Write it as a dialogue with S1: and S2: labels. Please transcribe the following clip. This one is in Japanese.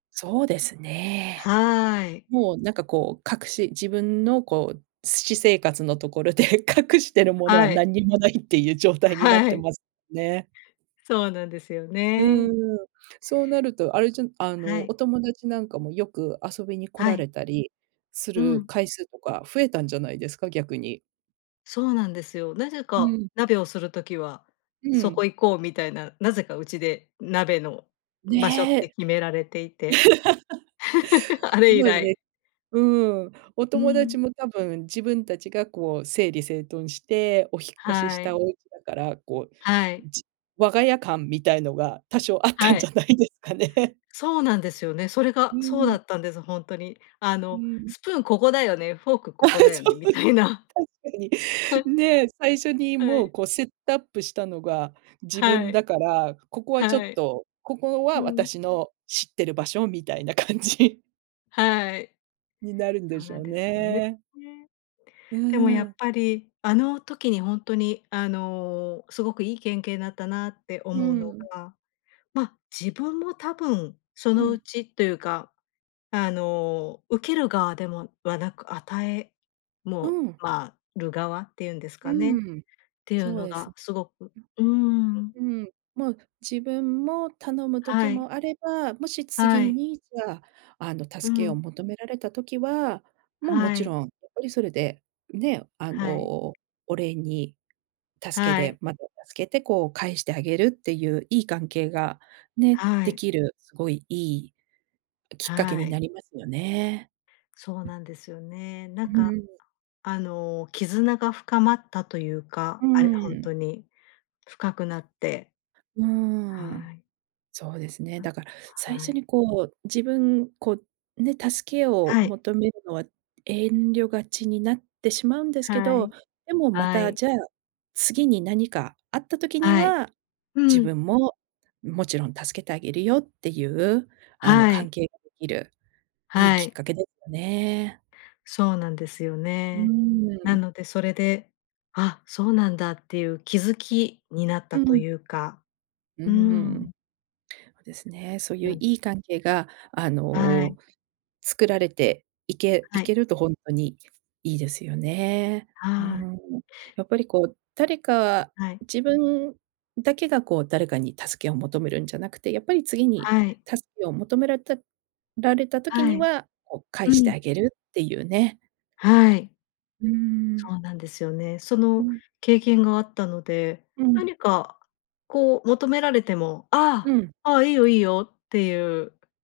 S1: そうですね。
S2: はい。
S1: もうなんかこう隠し自分のこうす私生活のところで隠してるものは
S2: はい。
S1: 何にもないっていう状態になっ
S2: は
S1: て
S2: い。
S1: ますね。
S2: そうなんですよ
S1: うー
S2: ね。
S1: ん、そうなるとあれじゃんあ
S2: は
S1: の、
S2: い。
S1: お友達なんかもよく遊びに来
S2: は
S1: ら
S2: い。
S1: れたりす
S2: う
S1: る
S2: ん。
S1: 回数とか増えたんじゃないですか、逆に。
S2: そうなんですよ。なぜ
S1: う
S2: か
S1: ん。
S2: 鍋をする時は、
S1: う
S2: そ
S1: ん。
S2: こ行こうみたいな、なぜかうちで鍋の場所って
S1: ね。
S2: 決められていて、あれ
S1: そ
S2: 以
S1: うです
S2: 来。
S1: ね。うーん。お
S2: う
S1: 友達
S2: ん。
S1: も多分、自分たちがこう整理整頓してお引っ越しし
S2: は
S1: たお
S2: い。
S1: 家だから、こう、
S2: はい。
S1: じ我が家感みたいのが多少あっ
S2: は
S1: たんじ
S2: い。
S1: ゃないですかね。
S2: そうなんですよね、それ
S1: う
S2: がそう
S1: ー
S2: だ
S1: ん。
S2: ったんです、ほんとに。あ
S1: う
S2: の、
S1: ん。
S2: スプーンここだよね、フォークこ
S1: あ、そ
S2: こだよね、
S1: う。
S2: み
S1: 確
S2: たいな。
S1: かに、
S2: はい。
S1: ね、最初に
S2: は
S1: もう、
S2: い。
S1: こうセットアップしたのが自
S2: は
S1: 分
S2: い。
S1: だから、ここはちょ
S2: は
S1: っ
S2: い。
S1: とここ
S2: う
S1: は
S2: ん。
S1: 私の知ってる場所みたいな感じ
S2: はい。
S1: になるんで
S2: そう
S1: し
S2: な
S1: ょ
S2: ん
S1: う
S2: ですよね。
S1: ね。
S2: ね。
S1: う
S2: でもやっ
S1: ん。
S2: ぱり、あの時にほんとに、あの、すごくいい、けんけいだったなって
S1: う
S2: 思うの
S1: ん。
S2: が、ま、自分も多分そ
S1: う
S2: のう
S1: ん。
S2: ちというか、あの、受ける側でもはなく、与え
S1: う
S2: も
S1: ん。
S2: まある側っていうんです
S1: う
S2: かねっ
S1: ん、
S2: ていう
S1: そう
S2: の
S1: です。
S2: がすごくうーん。
S1: うん。もう自分も頼む時
S2: はい。
S1: もあれば、もし次
S2: はい。
S1: にじゃあ、あの、
S2: う
S1: 助けを
S2: ん。
S1: 求められた時は、もう、も
S2: は
S1: ち
S2: い。
S1: ろんやっぱりそれで、ね、あの、
S2: はい。
S1: お礼に助け
S2: はい。
S1: でまた助けて、こう返してあげるっていういい関係が、ね、
S2: は
S1: で
S2: い。
S1: きる、すごいいいきっかけ
S2: は
S1: にな
S2: い。
S1: りますよね。
S2: そうなんですよね。なん
S1: う
S2: か
S1: ーん。
S2: あの、絆が深まったという
S1: う
S2: か、
S1: ー
S2: あれほん
S1: ん。
S2: とに、深くなって。
S1: うーん。
S2: はい。
S1: そうですね。
S2: あ、
S1: だから、最
S2: は
S1: 初
S2: い。
S1: にこう、自分こう、ね、助けを
S2: はい。
S1: 求めるのは遠慮がちになってしまうんですけ
S2: はい、
S1: ど、でもま
S2: は
S1: た、
S2: い。
S1: じゃあ、次に何かあった時に
S2: はい。
S1: は、
S2: う
S1: 自
S2: ん。
S1: 分も、もちろん助けてあげるよっていう、あの
S2: は
S1: 関
S2: い。
S1: 係ができる、いい
S2: は
S1: きっ
S2: い。
S1: かけですよね。
S2: そうなんですよ
S1: う
S2: ね。
S1: ー
S2: な
S1: ん。
S2: のでそれで、あ、そうなんだっていう気づきになった
S1: う
S2: と
S1: ん。
S2: いうか、
S1: うー
S2: うー
S1: ん。
S2: ん。
S1: ですね。そういう
S2: うん。
S1: いい関係が、あ
S2: はい。
S1: の、作られていけ
S2: は
S1: い
S2: い。
S1: けるとほんとにいいですよね。うー
S2: はい。
S1: ん。やっぱりこう、誰か
S2: はい。
S1: 自分だけがこう誰かに助けを求めるんじゃなくて、やっぱり次に
S2: はい。
S1: 助けを求められたられた時
S2: は
S1: に
S2: い。
S1: は、こう返
S2: う
S1: してあ
S2: ん。
S1: げるっていうね。
S2: はい。
S1: うー
S2: そ
S1: ん。
S2: うなんですよね。そ
S1: う
S2: の
S1: ん。
S2: 経験があったので、
S1: うん。
S2: 何かこう求められても
S1: う
S2: 「あ
S1: ん。
S2: あ、ああ、いいよいいよ」っていう。